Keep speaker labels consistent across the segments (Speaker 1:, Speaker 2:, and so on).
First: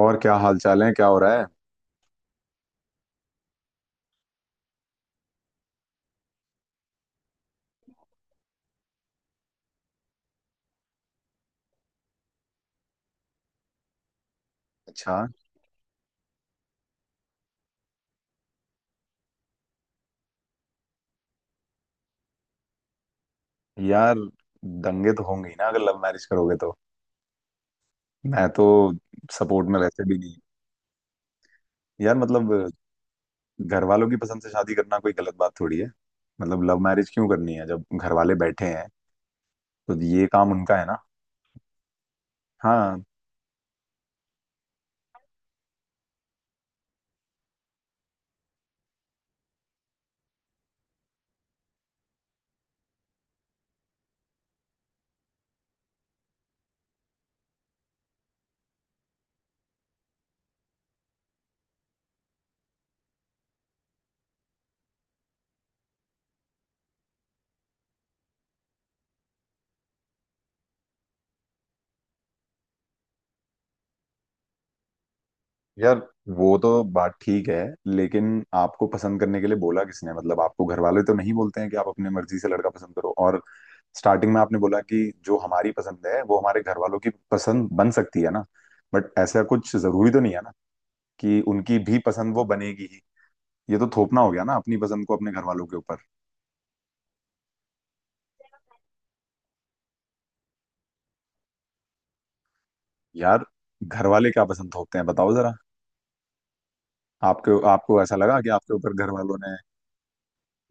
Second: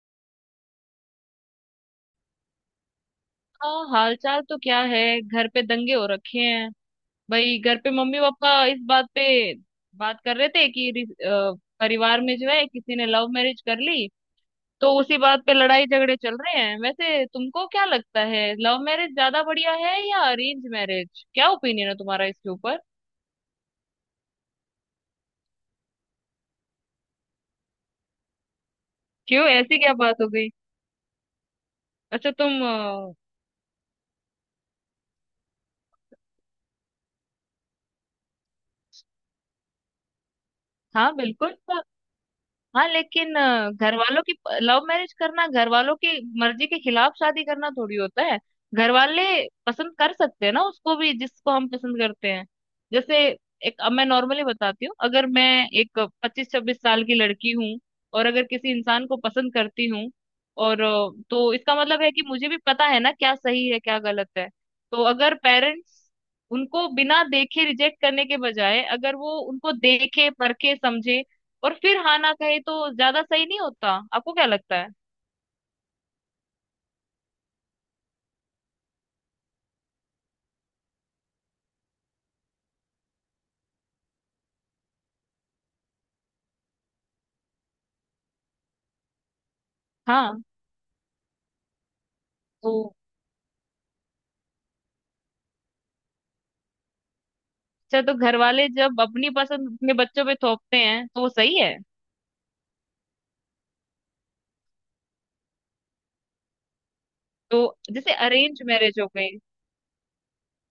Speaker 1: और क्या हाल चाल है? क्या हो रहा है?
Speaker 2: हाँ, हालचाल तो क्या है। घर पे दंगे हो रखे हैं भाई। घर पे मम्मी पापा इस बात पे बात कर रहे थे कि परिवार में जो है किसी ने लव मैरिज कर ली तो
Speaker 1: अच्छा।
Speaker 2: उसी बात पे लड़ाई झगड़े चल रहे हैं। वैसे तुमको क्या लगता है, लव मैरिज ज्यादा बढ़िया है या अरेंज मैरिज? क्या ओपिनियन है तुम्हारा इसके ऊपर?
Speaker 1: यार, दंगे तो होंगे ही ना अगर लव मैरिज करोगे तो। मैं तो
Speaker 2: क्यों,
Speaker 1: सपोर्ट में
Speaker 2: ऐसी क्या
Speaker 1: वैसे भी
Speaker 2: बात हो
Speaker 1: नहीं।
Speaker 2: गई?
Speaker 1: यार
Speaker 2: अच्छा तुम
Speaker 1: मतलब, घर वालों की पसंद से शादी करना कोई गलत बात थोड़ी है। मतलब लव मैरिज क्यों करनी है जब घर वाले बैठे हैं, तो ये काम उनका है ना।
Speaker 2: हाँ बिल्कुल। हाँ
Speaker 1: हाँ।
Speaker 2: लेकिन घर वालों की लव मैरिज करना घर वालों की मर्जी के खिलाफ शादी करना थोड़ी होता है। घर वाले पसंद कर सकते हैं ना उसको भी जिसको हम पसंद करते हैं। जैसे एक, अब मैं नॉर्मली बताती हूँ, अगर मैं एक पच्चीस छब्बीस साल की लड़की हूँ और अगर किसी इंसान को पसंद करती हूँ और तो इसका मतलब है कि मुझे भी पता है ना क्या सही है क्या गलत है। तो अगर पेरेंट्स उनको बिना देखे रिजेक्ट करने के बजाय अगर वो उनको देखे परखे समझे और फिर हाँ ना कहे तो ज्यादा सही नहीं होता? आपको क्या लगता है?
Speaker 1: यार, वो तो बात ठीक है, लेकिन आपको पसंद करने के लिए बोला किसने? मतलब आपको घर वाले तो नहीं बोलते हैं कि आप अपने मर्जी से लड़का पसंद करो। और स्टार्टिंग में आपने बोला कि जो हमारी पसंद है वो हमारे घर वालों की पसंद बन सकती है ना, बट ऐसा कुछ जरूरी तो नहीं है
Speaker 2: हाँ।
Speaker 1: ना कि उनकी भी पसंद वो बनेगी
Speaker 2: तो
Speaker 1: ही। ये तो थोपना हो गया ना, अपनी पसंद को अपने घर वालों के ऊपर।
Speaker 2: अच्छा, तो घर वाले जब अपनी पसंद अपने बच्चों पे थोपते हैं तो वो सही है?
Speaker 1: यार, घर वाले क्या पसंद थोपते हैं, बताओ जरा। आपके,
Speaker 2: तो
Speaker 1: आपको
Speaker 2: जैसे
Speaker 1: ऐसा लगा कि
Speaker 2: अरेंज
Speaker 1: आपके ऊपर
Speaker 2: मैरिज हो
Speaker 1: घर वालों
Speaker 2: गई।
Speaker 1: ने?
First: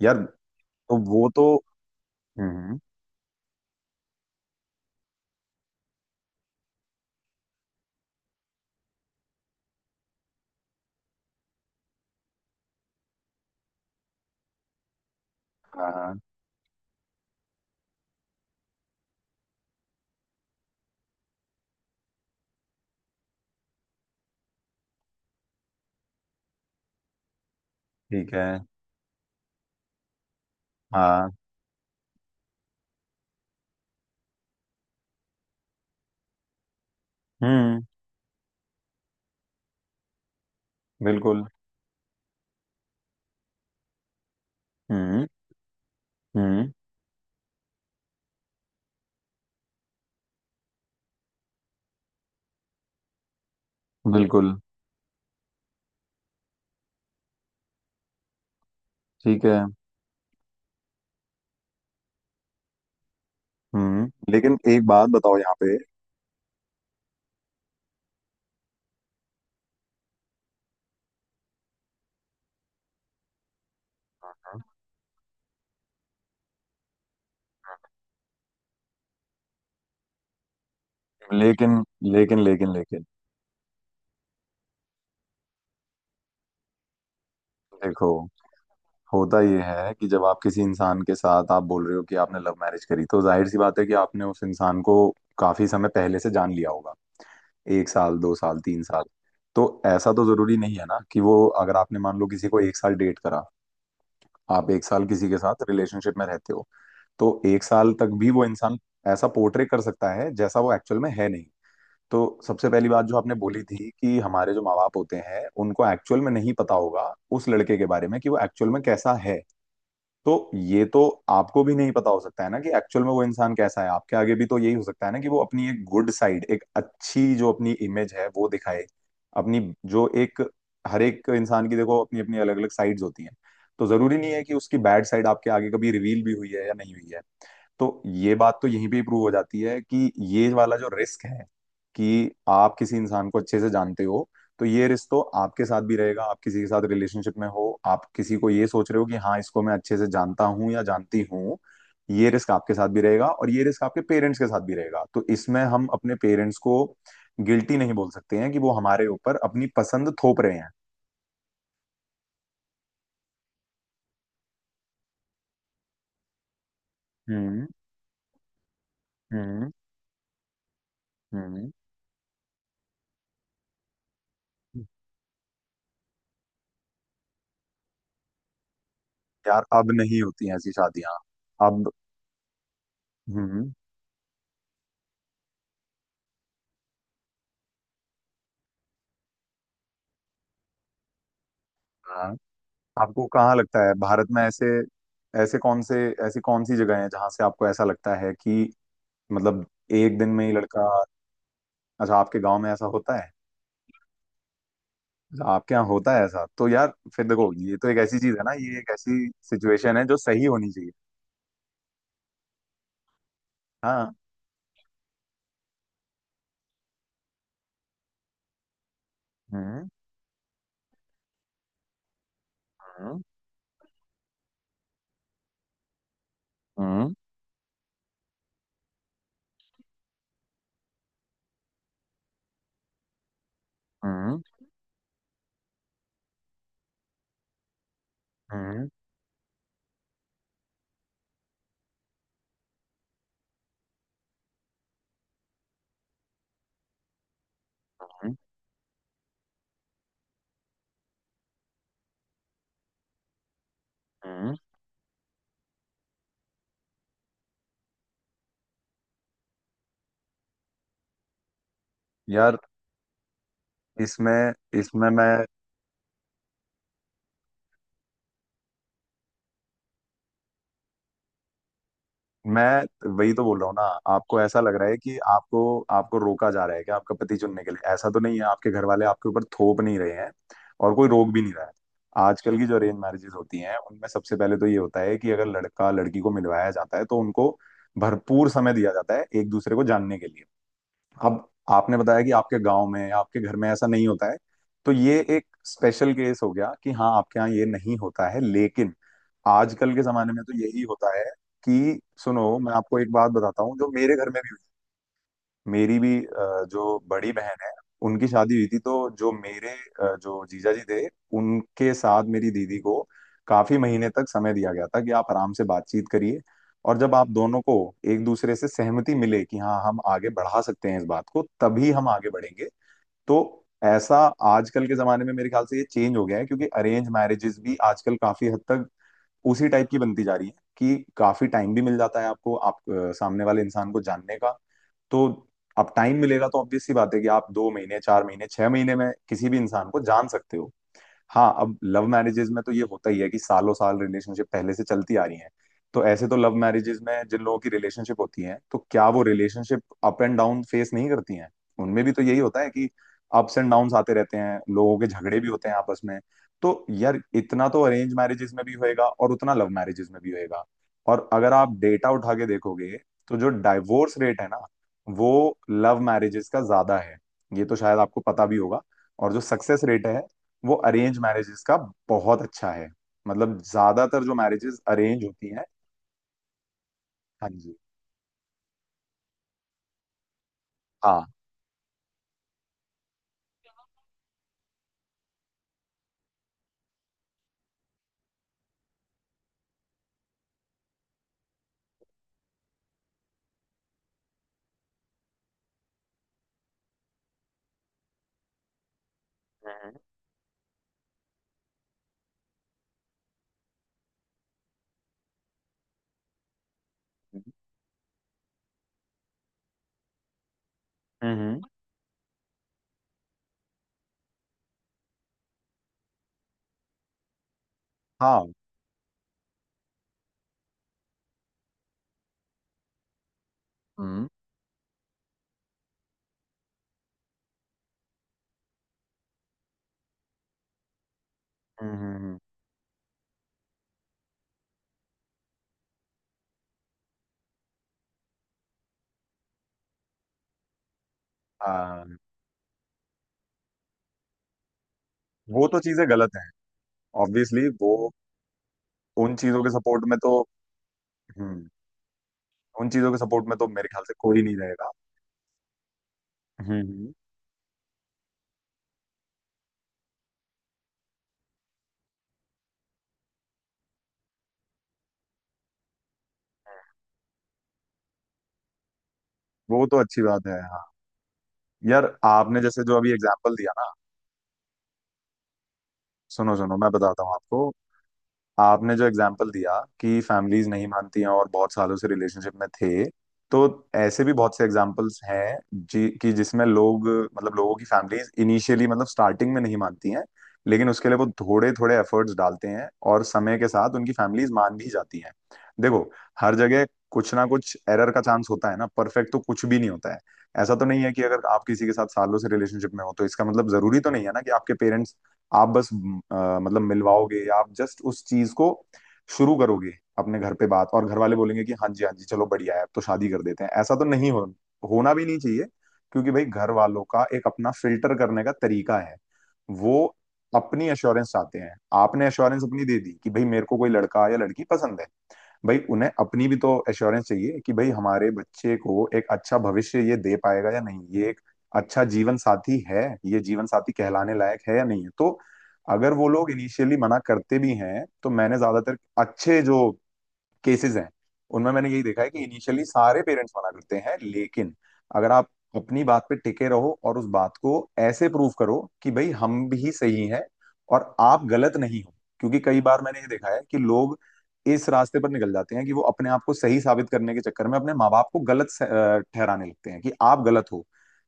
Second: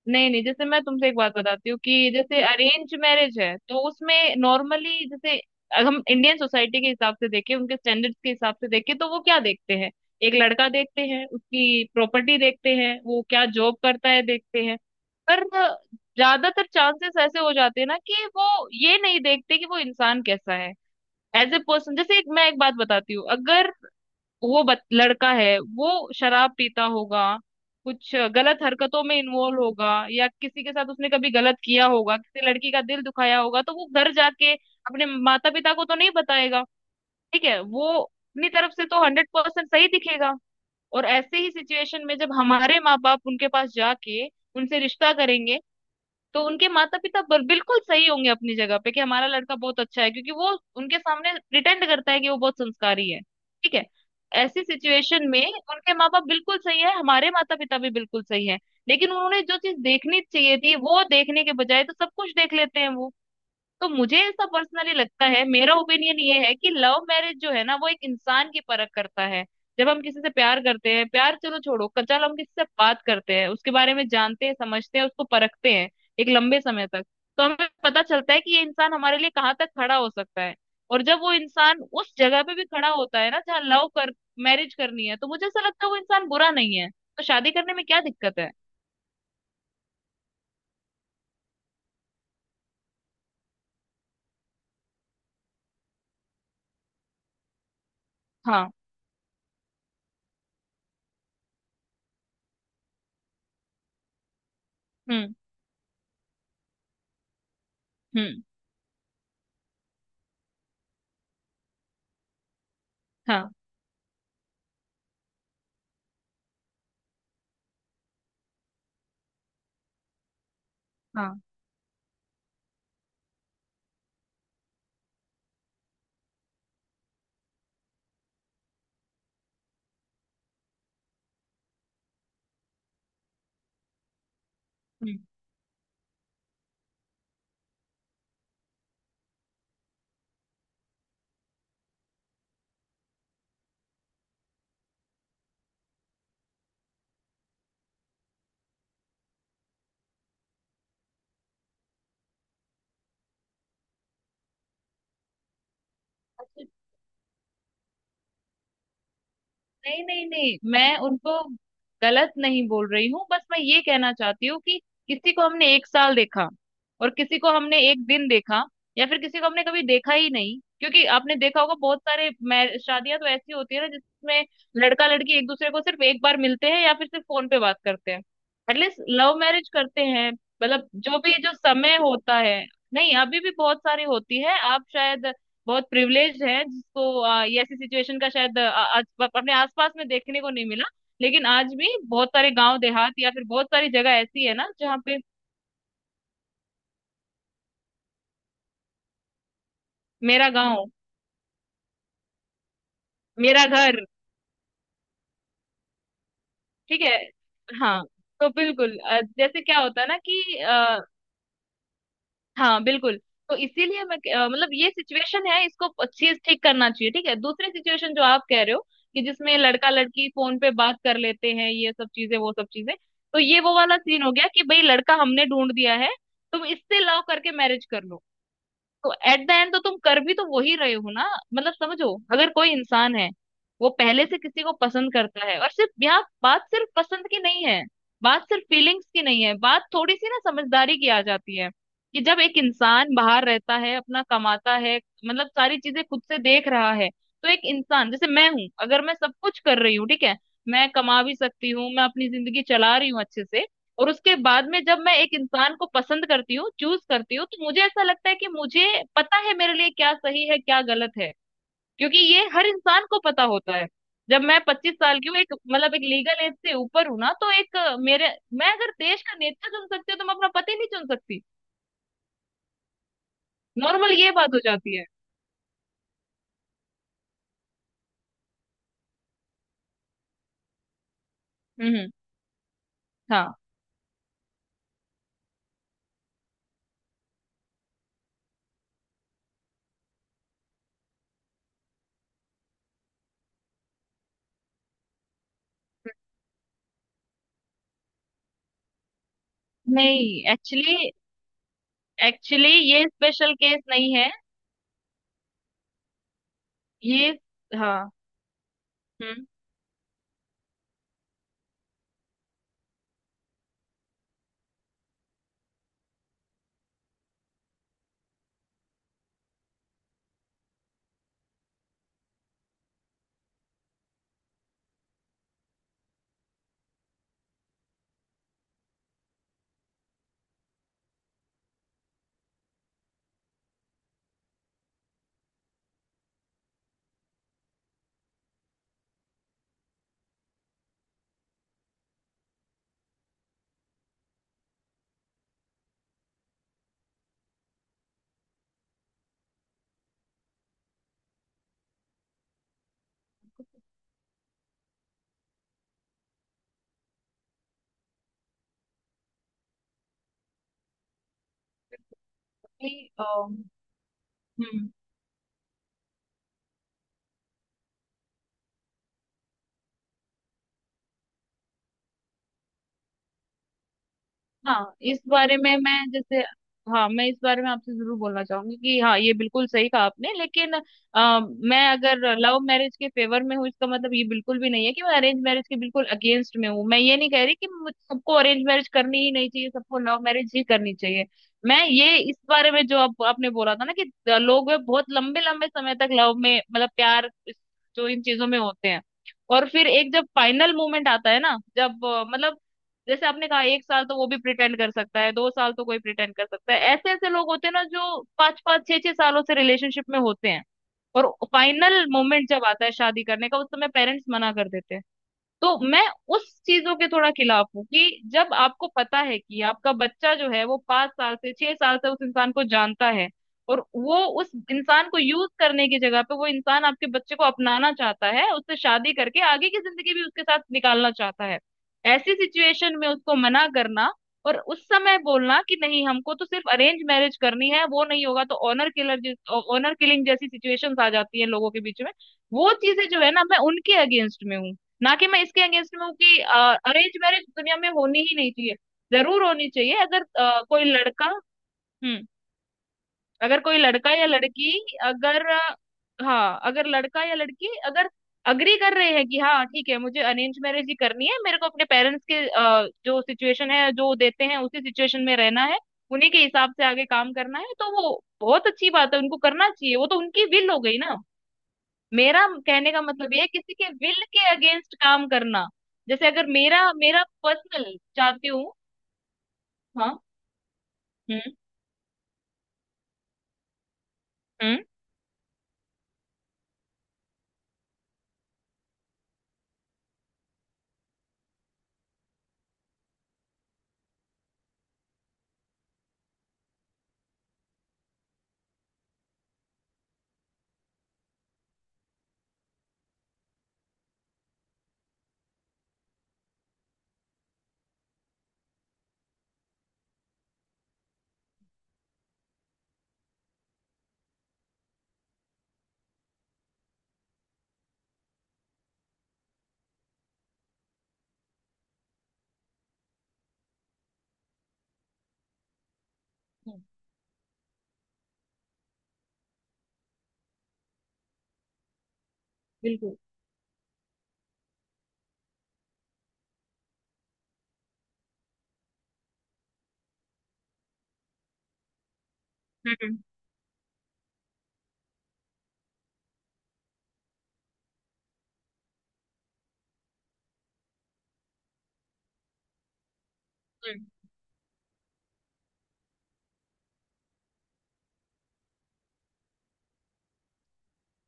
Speaker 1: यार,
Speaker 2: नहीं नहीं, जैसे मैं
Speaker 1: तो
Speaker 2: तुमसे एक
Speaker 1: वो
Speaker 2: बात
Speaker 1: तो,
Speaker 2: बताती हूँ कि जैसे
Speaker 1: हम्म।
Speaker 2: अरेंज मैरिज है तो उसमें नॉर्मली जैसे अगर हम इंडियन सोसाइटी के हिसाब से देखें, उनके स्टैंडर्ड्स के हिसाब से देखें, तो वो क्या देखते हैं। एक लड़का देखते हैं, उसकी प्रॉपर्टी देखते हैं, वो क्या जॉब करता है देखते हैं। पर
Speaker 1: हाँ हाँ,
Speaker 2: ज्यादातर चांसेस ऐसे हो जाते हैं ना कि वो ये नहीं देखते कि वो इंसान कैसा है एज ए पर्सन। जैसे एक, मैं एक बात बताती हूँ, अगर लड़का है वो शराब पीता होगा, कुछ
Speaker 1: ठीक है।
Speaker 2: गलत हरकतों में इन्वॉल्व होगा या किसी के साथ उसने कभी
Speaker 1: हाँ।
Speaker 2: गलत किया होगा, किसी लड़की का दिल दुखाया होगा, तो वो घर जाके अपने माता पिता को तो नहीं बताएगा। ठीक है,
Speaker 1: हम्म,
Speaker 2: वो अपनी तरफ से तो हंड्रेड परसेंट सही दिखेगा। और ऐसे
Speaker 1: बिल्कुल।
Speaker 2: ही सिचुएशन में जब हमारे माँ बाप उनके पास जाके उनसे रिश्ता
Speaker 1: हम्म।
Speaker 2: करेंगे तो उनके
Speaker 1: हम्म,
Speaker 2: माता पिता बिल्कुल सही होंगे अपनी जगह पे कि हमारा लड़का बहुत अच्छा है क्योंकि वो उनके सामने प्रिटेंड करता है कि वो बहुत संस्कारी है। ठीक है।
Speaker 1: बिल्कुल।
Speaker 2: ऐसी सिचुएशन में उनके माँ बाप बिल्कुल सही है, हमारे माता पिता भी बिल्कुल सही है। लेकिन उन्होंने
Speaker 1: ठीक
Speaker 2: जो
Speaker 1: है।
Speaker 2: चीज देखनी चाहिए थी वो देखने के बजाय तो सब कुछ देख लेते हैं वो। तो मुझे
Speaker 1: हम्म।
Speaker 2: ऐसा
Speaker 1: लेकिन एक
Speaker 2: पर्सनली
Speaker 1: बात
Speaker 2: लगता
Speaker 1: बताओ
Speaker 2: है,
Speaker 1: यहाँ
Speaker 2: मेरा
Speaker 1: पे।
Speaker 2: ओपिनियन ये है कि लव मैरिज जो है ना वो एक इंसान की परख करता है। जब हम किसी से प्यार करते हैं, प्यार चलो छोड़ो कच्चा, हम किसी से बात करते हैं, उसके बारे में जानते हैं समझते हैं, उसको परखते हैं एक लंबे समय तक। तो हमें पता चलता है कि ये इंसान हमारे लिए कहाँ तक खड़ा हो सकता है। और जब वो इंसान
Speaker 1: लेकिन
Speaker 2: उस
Speaker 1: लेकिन
Speaker 2: जगह पे भी
Speaker 1: लेकिन
Speaker 2: खड़ा
Speaker 1: लेकिन
Speaker 2: होता है ना जहाँ लव कर मैरिज करनी है, तो मुझे ऐसा लगता है वो इंसान बुरा नहीं है तो शादी करने में क्या
Speaker 1: देखो,
Speaker 2: दिक्कत है?
Speaker 1: होता यह है कि जब आप किसी इंसान के साथ, आप बोल रहे हो कि आपने लव मैरिज करी, तो जाहिर सी बात है कि आपने उस इंसान को काफी समय पहले से जान लिया होगा। एक साल, 2 साल,
Speaker 2: हाँ।
Speaker 1: 3 साल। तो ऐसा तो जरूरी नहीं है ना कि वो, अगर आपने मान लो किसी को एक साल डेट करा, आप एक साल किसी
Speaker 2: हम्म।
Speaker 1: के साथ रिलेशनशिप में रहते हो, तो एक साल तक भी
Speaker 2: हम्म।
Speaker 1: वो इंसान ऐसा पोर्ट्रे कर सकता है जैसा वो एक्चुअल में है नहीं। तो सबसे पहली बात जो आपने
Speaker 2: हाँ।
Speaker 1: बोली थी कि हमारे जो माँ बाप होते हैं उनको एक्चुअल में नहीं पता होगा उस लड़के के बारे में कि वो एक्चुअल में कैसा है, तो ये तो
Speaker 2: हाँ।
Speaker 1: आपको भी नहीं पता हो सकता है ना कि एक्चुअल में वो इंसान कैसा है। आपके आगे भी तो यही हो सकता है ना कि वो अपनी एक गुड साइड, एक अच्छी जो अपनी इमेज है वो दिखाए। अपनी जो एक हर एक इंसान की देखो अपनी अपनी अलग अलग साइड्स होती हैं, तो जरूरी नहीं है कि उसकी बैड
Speaker 2: हम्म।
Speaker 1: साइड आपके आगे कभी रिवील भी हुई है या नहीं हुई है। तो ये बात तो यहीं पे ही प्रूव हो जाती है कि ये वाला जो रिस्क है कि आप किसी इंसान को अच्छे से जानते हो, तो ये रिस्क तो आपके साथ भी रहेगा। आप किसी के साथ रिलेशनशिप में हो, आप किसी को ये सोच रहे हो कि हाँ इसको मैं अच्छे से जानता हूँ या जानती हूँ, ये रिस्क आपके साथ भी रहेगा और ये रिस्क आपके पेरेंट्स के साथ भी रहेगा। तो इसमें हम अपने पेरेंट्स को गिल्टी नहीं बोल सकते हैं कि वो हमारे ऊपर अपनी
Speaker 2: नहीं
Speaker 1: पसंद
Speaker 2: नहीं
Speaker 1: थोप रहे
Speaker 2: नहीं,
Speaker 1: हैं।
Speaker 2: मैं उनको गलत नहीं बोल रही हूँ, बस मैं ये कहना चाहती हूँ कि किसी को हमने एक साल देखा और किसी को
Speaker 1: हम्म।
Speaker 2: हमने एक दिन देखा या फिर किसी को हमने
Speaker 1: हम्म।
Speaker 2: कभी देखा ही नहीं, क्योंकि आपने देखा
Speaker 1: हम्म।
Speaker 2: होगा बहुत सारे शादियां तो ऐसी होती है ना जिसमें लड़का लड़की एक दूसरे को सिर्फ एक बार मिलते हैं या फिर सिर्फ फोन पे बात करते हैं। एटलीस्ट लव
Speaker 1: यार,
Speaker 2: मैरिज
Speaker 1: अब
Speaker 2: करते
Speaker 1: नहीं
Speaker 2: हैं
Speaker 1: होती हैं ऐसी
Speaker 2: मतलब
Speaker 1: शादियां।
Speaker 2: जो भी जो
Speaker 1: अब,
Speaker 2: समय होता है। नहीं, अभी भी
Speaker 1: हम्म।
Speaker 2: बहुत सारी होती है, आप शायद बहुत प्रिविलेज है जिसको ये ऐसी सिचुएशन का शायद आज अपने आसपास में देखने को नहीं मिला। लेकिन आज भी बहुत
Speaker 1: हाँ।
Speaker 2: सारे गांव देहात
Speaker 1: आपको
Speaker 2: या फिर
Speaker 1: कहाँ
Speaker 2: बहुत
Speaker 1: लगता
Speaker 2: सारी
Speaker 1: है
Speaker 2: जगह
Speaker 1: भारत में
Speaker 2: ऐसी है
Speaker 1: ऐसे
Speaker 2: ना जहाँ पे।
Speaker 1: ऐसे कौन से ऐसी कौन सी जगह है जहां से आपको ऐसा लगता है कि, मतलब एक दिन में
Speaker 2: मेरा
Speaker 1: ही
Speaker 2: गांव।
Speaker 1: लड़का? अच्छा, आपके गांव में ऐसा होता है?
Speaker 2: मेरा घर।
Speaker 1: अच्छा, आपके यहाँ होता है ऐसा? तो यार,
Speaker 2: ठीक है।
Speaker 1: फिर देखो, ये तो एक
Speaker 2: हाँ।
Speaker 1: ऐसी चीज है
Speaker 2: तो
Speaker 1: ना, ये एक
Speaker 2: बिल्कुल
Speaker 1: ऐसी
Speaker 2: जैसे क्या
Speaker 1: सिचुएशन
Speaker 2: होता
Speaker 1: है
Speaker 2: है
Speaker 1: जो
Speaker 2: ना कि।
Speaker 1: सही होनी चाहिए।
Speaker 2: हाँ बिल्कुल। तो इसीलिए
Speaker 1: हाँ।
Speaker 2: मैं मतलब ये सिचुएशन है, इसको चीज ठीक करना चाहिए। ठीक है, दूसरी सिचुएशन जो आप कह रहे हो, कि जिसमें
Speaker 1: हम्म।
Speaker 2: लड़का लड़की फोन पे बात कर लेते हैं, ये सब चीजें वो सब चीजें।
Speaker 1: हम्म।
Speaker 2: तो ये वो वाला सीन हो गया कि भाई लड़का हमने ढूंढ दिया है, तुम इससे
Speaker 1: हम्म।
Speaker 2: लव करके मैरिज कर लो। तो एट द एंड तो तुम कर भी तो वही रहे हो ना। मतलब समझो, अगर कोई इंसान है वो पहले से
Speaker 1: हम्म।
Speaker 2: किसी को पसंद करता है और सिर्फ यहाँ बात सिर्फ पसंद की नहीं है, बात सिर्फ
Speaker 1: हम्म।
Speaker 2: फीलिंग्स की नहीं है, बात थोड़ी सी ना समझदारी की आ जाती है कि जब एक इंसान बाहर रहता है, अपना कमाता है, मतलब सारी चीजें खुद से देख रहा है। तो एक इंसान जैसे
Speaker 1: हम्म,
Speaker 2: मैं हूँ, अगर मैं सब कुछ कर रही हूँ, ठीक है, मैं कमा भी सकती हूँ, मैं अपनी जिंदगी चला रही हूँ अच्छे से, और उसके
Speaker 1: हम्म।
Speaker 2: बाद में जब मैं एक इंसान को पसंद करती हूँ, चूज करती हूँ, तो मुझे ऐसा लगता है कि मुझे पता है मेरे लिए क्या सही है क्या गलत है, क्योंकि ये
Speaker 1: यार,
Speaker 2: हर इंसान को पता होता है। जब
Speaker 1: इसमें
Speaker 2: मैं पच्चीस
Speaker 1: इसमें
Speaker 2: साल की हूँ,
Speaker 1: मैं
Speaker 2: एक मतलब एक लीगल एज से ऊपर हूँ ना, तो एक मेरे, मैं अगर देश का नेता चुन सकती हूँ तो मैं अपना पति नहीं चुन सकती?
Speaker 1: मैं वही तो बोल रहा हूँ ना।
Speaker 2: नॉर्मल ये
Speaker 1: आपको
Speaker 2: बात
Speaker 1: ऐसा
Speaker 2: हो
Speaker 1: लग रहा है
Speaker 2: जाती है।
Speaker 1: कि आपको आपको रोका जा रहा है कि आपका पति चुनने के लिए? ऐसा तो नहीं है, आपके घर वाले आपके ऊपर थोप नहीं रहे हैं, और कोई रोक भी नहीं रहा है।
Speaker 2: हम्म।
Speaker 1: आजकल की जो अरेंज मैरिजेज
Speaker 2: हाँ।
Speaker 1: होती हैं उनमें सबसे पहले तो ये होता है कि अगर लड़का लड़की को मिलवाया जाता है तो उनको भरपूर समय दिया जाता है एक दूसरे को जानने के लिए। अब, आपने बताया कि आपके गांव में, आपके घर में ऐसा नहीं होता है, तो ये एक स्पेशल केस हो गया कि हाँ आपके यहाँ ये नहीं होता है, लेकिन आजकल के जमाने
Speaker 2: नहीं
Speaker 1: में तो यही
Speaker 2: एक्चुअली
Speaker 1: होता है कि, सुनो,
Speaker 2: एक्चुअली
Speaker 1: मैं आपको
Speaker 2: ये
Speaker 1: एक बात
Speaker 2: स्पेशल
Speaker 1: बताता हूँ
Speaker 2: केस
Speaker 1: जो
Speaker 2: नहीं
Speaker 1: मेरे घर
Speaker 2: है।
Speaker 1: में भी हुई। मेरी भी जो
Speaker 2: ये।
Speaker 1: बड़ी बहन है,
Speaker 2: हाँ।
Speaker 1: उनकी शादी हुई थी, तो जो
Speaker 2: हम्म।
Speaker 1: मेरे जो जीजा जी थे, उनके साथ मेरी दीदी को काफी महीने तक समय दिया गया था कि आप आराम से बातचीत करिए, और जब आप दोनों को एक दूसरे से सहमति मिले कि हाँ हम आगे बढ़ा सकते हैं इस बात को, तभी हम आगे बढ़ेंगे। तो ऐसा, आजकल के जमाने में मेरे ख्याल से ये चेंज हो गया है, क्योंकि अरेंज मैरिजेस भी आजकल काफी हद तक उसी टाइप की बनती जा रही है कि काफी टाइम भी मिल जाता है आपको, आप सामने वाले इंसान को जानने का। तो अब टाइम मिलेगा, तो ऑब्वियस सी बात है कि आप 2 महीने, 4 महीने, 6 महीने में किसी भी इंसान को जान सकते हो। हाँ, अब लव मैरिजेज में तो ये होता ही है कि सालों साल रिलेशनशिप पहले से चलती आ रही है, तो ऐसे तो लव मैरिजेज में जिन लोगों की रिलेशनशिप होती है, तो क्या वो relationship up and down face नहीं करती हैं? उनमें भी तो यही होता है कि अप्स एंड डाउन्स आते रहते हैं, लोगों के झगड़े भी होते हैं आपस में। तो यार, इतना तो अरेंज मैरिजेज में भी होएगा और उतना लव मैरिजेज में भी होएगा। और अगर आप डेटा उठा के
Speaker 2: अभी,
Speaker 1: देखोगे, तो जो डाइवोर्स रेट है ना,
Speaker 2: हम्म।
Speaker 1: वो लव मैरिजेस का ज्यादा है, ये तो शायद आपको पता भी होगा। और जो सक्सेस रेट है, वो अरेंज मैरिजेस का बहुत अच्छा है। मतलब ज्यादातर जो मैरिजेस
Speaker 2: हाँ, इस
Speaker 1: अरेंज होती
Speaker 2: बारे
Speaker 1: हैं।
Speaker 2: में मैं जैसे। हाँ, मैं इस
Speaker 1: हाँ
Speaker 2: बारे में
Speaker 1: जी।
Speaker 2: आपसे जरूर बोलना चाहूंगी कि हाँ ये बिल्कुल सही कहा आपने, लेकिन
Speaker 1: हाँ।
Speaker 2: अ, मैं अगर लव मैरिज के फेवर में हूँ, इसका मतलब ये बिल्कुल भी नहीं है कि मैं अरेंज मैरिज के बिल्कुल अगेंस्ट में हूँ। मैं ये नहीं कह रही कि सबको अरेंज मैरिज करनी ही नहीं चाहिए, सबको लव मैरिज ही करनी चाहिए। मैं ये इस बारे में, जो आपने बोला था ना, कि लोग वे बहुत लंबे लंबे समय तक लव में, मतलब प्यार, जो इन चीजों में होते हैं, और फिर
Speaker 1: हम्म।
Speaker 2: एक जब फाइनल मोमेंट आता है ना, जब मतलब, जैसे आपने कहा एक साल तो वो भी प्रिटेंड कर सकता है, दो साल तो कोई प्रिटेंड कर सकता है, ऐसे ऐसे लोग होते हैं ना जो पांच पांच छह छह सालों से रिलेशनशिप में होते हैं। और
Speaker 1: हम्म,
Speaker 2: फाइनल मोमेंट जब आता है शादी करने का, उस समय पेरेंट्स मना कर देते हैं। तो मैं उस चीजों के थोड़ा खिलाफ हूँ कि
Speaker 1: हाँ।
Speaker 2: जब आपको पता है कि आपका बच्चा जो है वो पांच साल से छह साल से उस इंसान को जानता है और वो
Speaker 1: हम्म।
Speaker 2: उस इंसान को यूज करने की जगह पे वो इंसान आपके बच्चे को अपनाना चाहता है, उससे शादी करके आगे की जिंदगी भी उसके साथ निकालना चाहता है, ऐसी
Speaker 1: हम्म।
Speaker 2: सिचुएशन में उसको मना करना और उस समय बोलना कि नहीं हमको तो सिर्फ अरेंज मैरिज करनी है, वो नहीं होगा तो ऑनर किलिंग जैसी सिचुएशंस आ जाती है लोगों के बीच में।
Speaker 1: हाँ,
Speaker 2: वो चीजें जो है ना, मैं उनके अगेंस्ट में हूँ, ना कि मैं इसके
Speaker 1: वो तो
Speaker 2: अगेंस्ट
Speaker 1: चीजें
Speaker 2: में हूँ
Speaker 1: गलत
Speaker 2: कि
Speaker 1: हैं,
Speaker 2: अरेंज मैरिज
Speaker 1: ऑब्वियसली
Speaker 2: दुनिया में
Speaker 1: वो,
Speaker 2: होनी ही नहीं चाहिए।
Speaker 1: उन
Speaker 2: जरूर
Speaker 1: चीजों के
Speaker 2: होनी चाहिए,
Speaker 1: सपोर्ट में
Speaker 2: अगर
Speaker 1: तो,
Speaker 2: कोई लड़का।
Speaker 1: हम्म,
Speaker 2: हम्म।
Speaker 1: उन चीजों के सपोर्ट में
Speaker 2: अगर
Speaker 1: तो
Speaker 2: कोई
Speaker 1: मेरे ख्याल
Speaker 2: लड़का
Speaker 1: से
Speaker 2: या
Speaker 1: कोई नहीं
Speaker 2: लड़की,
Speaker 1: रहेगा।
Speaker 2: अगर हाँ, अगर
Speaker 1: हम्म।
Speaker 2: लड़का या लड़की अगर अग्री कर रहे हैं कि हाँ ठीक है मुझे अरेंज मैरिज ही करनी है, मेरे को अपने पेरेंट्स के जो सिचुएशन है जो देते हैं उसी सिचुएशन में रहना है, उन्हीं के हिसाब से आगे काम करना है, तो वो बहुत अच्छी बात है, उनको करना
Speaker 1: वो
Speaker 2: चाहिए,
Speaker 1: तो
Speaker 2: वो तो
Speaker 1: अच्छी
Speaker 2: उनकी
Speaker 1: बात है,
Speaker 2: विल हो
Speaker 1: हाँ।
Speaker 2: गई ना।
Speaker 1: यार,
Speaker 2: मेरा
Speaker 1: आपने जैसे
Speaker 2: कहने
Speaker 1: जो
Speaker 2: का
Speaker 1: अभी
Speaker 2: मतलब ये है
Speaker 1: एग्जांपल दिया
Speaker 2: किसी के
Speaker 1: ना,
Speaker 2: विल के अगेंस्ट काम करना। जैसे अगर
Speaker 1: सुनो सुनो,
Speaker 2: मेरा
Speaker 1: मैं बताता
Speaker 2: मेरा
Speaker 1: हूँ आपको।
Speaker 2: पर्सनल चाहती हूँ।
Speaker 1: आपने जो एग्जाम्पल दिया
Speaker 2: हाँ।
Speaker 1: कि फैमिलीज नहीं मानती हैं और
Speaker 2: हम्म।
Speaker 1: बहुत सालों से रिलेशनशिप में थे, तो ऐसे भी बहुत से
Speaker 2: हम्म।
Speaker 1: एग्जाम्पल्स हैं जी, कि जिसमें लोग, मतलब लोगों की फैमिलीज इनिशियली, मतलब स्टार्टिंग में नहीं मानती हैं, लेकिन उसके लिए वो थोड़े थोड़े एफर्ट्स डालते हैं और समय के साथ उनकी फैमिलीज मान भी जाती हैं। देखो, हर जगह कुछ ना कुछ एरर का चांस होता है ना, परफेक्ट तो कुछ भी नहीं होता है। ऐसा तो नहीं है कि अगर आप किसी के साथ सालों से रिलेशनशिप में हो तो इसका मतलब जरूरी तो नहीं है ना कि आपके पेरेंट्स, आप बस मतलब मिलवाओगे, या आप जस्ट उस चीज को शुरू करोगे अपने घर पे बात, और घर वाले बोलेंगे कि हाँ जी हाँ जी चलो बढ़िया है, अब तो शादी कर देते हैं। ऐसा तो नहीं होना भी नहीं चाहिए। क्योंकि भाई, घर वालों का एक अपना फिल्टर करने का तरीका है। वो अपनी अश्योरेंस चाहते हैं। आपने अश्योरेंस अपनी दे दी कि भाई मेरे को कोई लड़का या लड़की पसंद है, भाई उन्हें अपनी भी तो
Speaker 2: हम्म,
Speaker 1: एश्योरेंस चाहिए कि भाई हमारे बच्चे को एक अच्छा भविष्य ये दे पाएगा या नहीं, ये एक अच्छा जीवन साथी है,
Speaker 2: बिल्कुल।
Speaker 1: ये जीवन साथी कहलाने लायक है या नहीं है। तो अगर वो लोग इनिशियली मना करते भी हैं, तो मैंने ज्यादातर अच्छे जो केसेस हैं, उनमें मैंने यही देखा है कि इनिशियली
Speaker 2: हम्म।
Speaker 1: सारे पेरेंट्स मना करते हैं, लेकिन अगर आप अपनी बात पे टिके रहो और उस बात को ऐसे प्रूव करो कि भाई हम भी सही हैं और आप गलत नहीं हो। क्योंकि कई बार मैंने ये देखा है कि
Speaker 2: हम्म।
Speaker 1: लोग इस रास्ते पर निकल जाते हैं कि वो अपने आप को सही साबित करने के चक्कर में अपने माँ बाप को गलत ठहराने लगते हैं कि आप गलत हो।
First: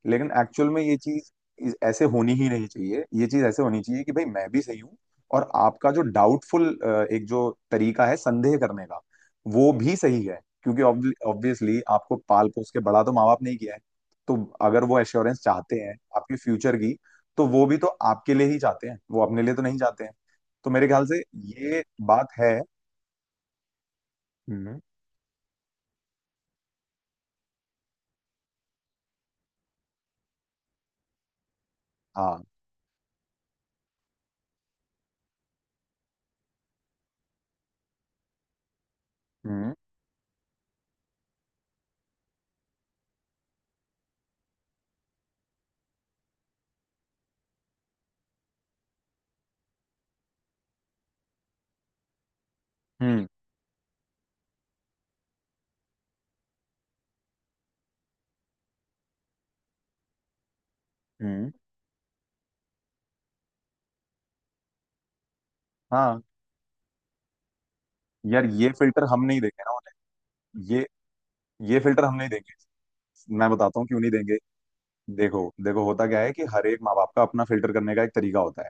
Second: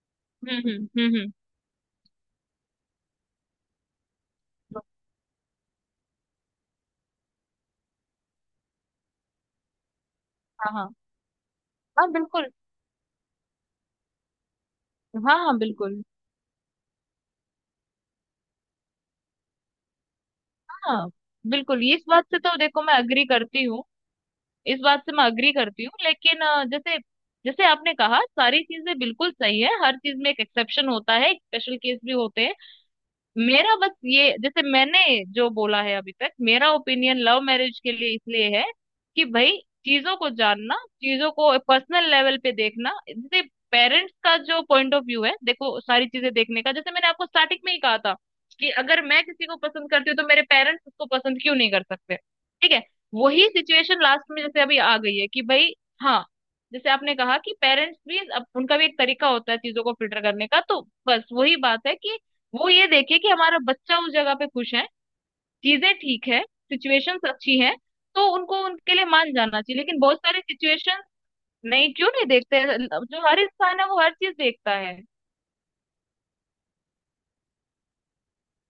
Speaker 1: लेकिन
Speaker 2: हम्म।
Speaker 1: एक्चुअल
Speaker 2: हम्म।
Speaker 1: में ये चीज ऐसे होनी ही नहीं चाहिए। ये चीज ऐसे होनी चाहिए कि भाई मैं भी सही हूँ, और आपका जो डाउटफुल, एक जो तरीका है संदेह करने का, वो भी सही है,
Speaker 2: हाँ।
Speaker 1: क्योंकि
Speaker 2: हाँ।
Speaker 1: ऑब्वियसली
Speaker 2: हाँ
Speaker 1: आपको पाल
Speaker 2: बिल्कुल।
Speaker 1: पोस के बड़ा तो माँ बाप नहीं किया है। तो अगर वो
Speaker 2: हाँ।
Speaker 1: एश्योरेंस
Speaker 2: हाँ
Speaker 1: चाहते हैं
Speaker 2: बिल्कुल।
Speaker 1: आपके फ्यूचर की, तो वो भी तो आपके लिए ही चाहते हैं, वो अपने लिए तो नहीं चाहते हैं। तो मेरे ख्याल
Speaker 2: हाँ
Speaker 1: से,
Speaker 2: बिल्कुल,
Speaker 1: ये
Speaker 2: ये इस बात
Speaker 1: बात
Speaker 2: से तो
Speaker 1: है।
Speaker 2: देखो मैं अग्री करती हूँ। इस
Speaker 1: हम्म।
Speaker 2: बात से मैं अग्री करती हूँ, लेकिन जैसे जैसे आपने कहा, सारी चीजें बिल्कुल सही है, हर चीज में एक एक्सेप्शन होता है, स्पेशल केस भी होते
Speaker 1: हाँ।
Speaker 2: हैं। मेरा बस ये, जैसे मैंने जो बोला है अभी तक, मेरा ओपिनियन लव मैरिज के लिए इसलिए है कि भाई
Speaker 1: हम्म।
Speaker 2: चीजों को जानना, चीजों को पर्सनल लेवल पे देखना, जैसे पेरेंट्स का जो पॉइंट ऑफ व्यू है, देखो सारी चीजें देखने का, जैसे मैंने आपको स्टार्टिंग में ही कहा था कि अगर मैं किसी को पसंद करती हूँ तो मेरे पेरेंट्स उसको पसंद क्यों नहीं कर सकते। ठीक है।
Speaker 1: हम्म।
Speaker 2: वही सिचुएशन लास्ट में जैसे अभी आ गई है कि भाई, हाँ, जैसे आपने कहा कि पेरेंट्स भी, अब उनका भी एक तरीका होता है चीजों को फिल्टर करने का, तो बस
Speaker 1: हम्म।
Speaker 2: वही बात है कि वो ये देखे कि हमारा बच्चा उस जगह पे खुश है, चीजें
Speaker 1: हाँ।
Speaker 2: ठीक है, सिचुएशंस अच्छी है, तो
Speaker 1: यार,
Speaker 2: उनको
Speaker 1: ये
Speaker 2: उनके
Speaker 1: फिल्टर
Speaker 2: लिए
Speaker 1: हम
Speaker 2: मान
Speaker 1: नहीं
Speaker 2: जाना
Speaker 1: देंगे ना
Speaker 2: चाहिए, लेकिन बहुत सारे
Speaker 1: उन्हें, ये
Speaker 2: सिचुएशंस
Speaker 1: ये
Speaker 2: नहीं
Speaker 1: फिल्टर
Speaker 2: क्यों
Speaker 1: हम
Speaker 2: नहीं
Speaker 1: नहीं देंगे।
Speaker 2: देखते। जो हर
Speaker 1: मैं बताता
Speaker 2: इंसान है
Speaker 1: हूँ क्यों
Speaker 2: वो
Speaker 1: नहीं
Speaker 2: हर चीज
Speaker 1: देंगे।
Speaker 2: देखता है।
Speaker 1: देखो देखो, होता क्या है कि हर एक माँ बाप का अपना फिल्टर करने का एक तरीका होता है।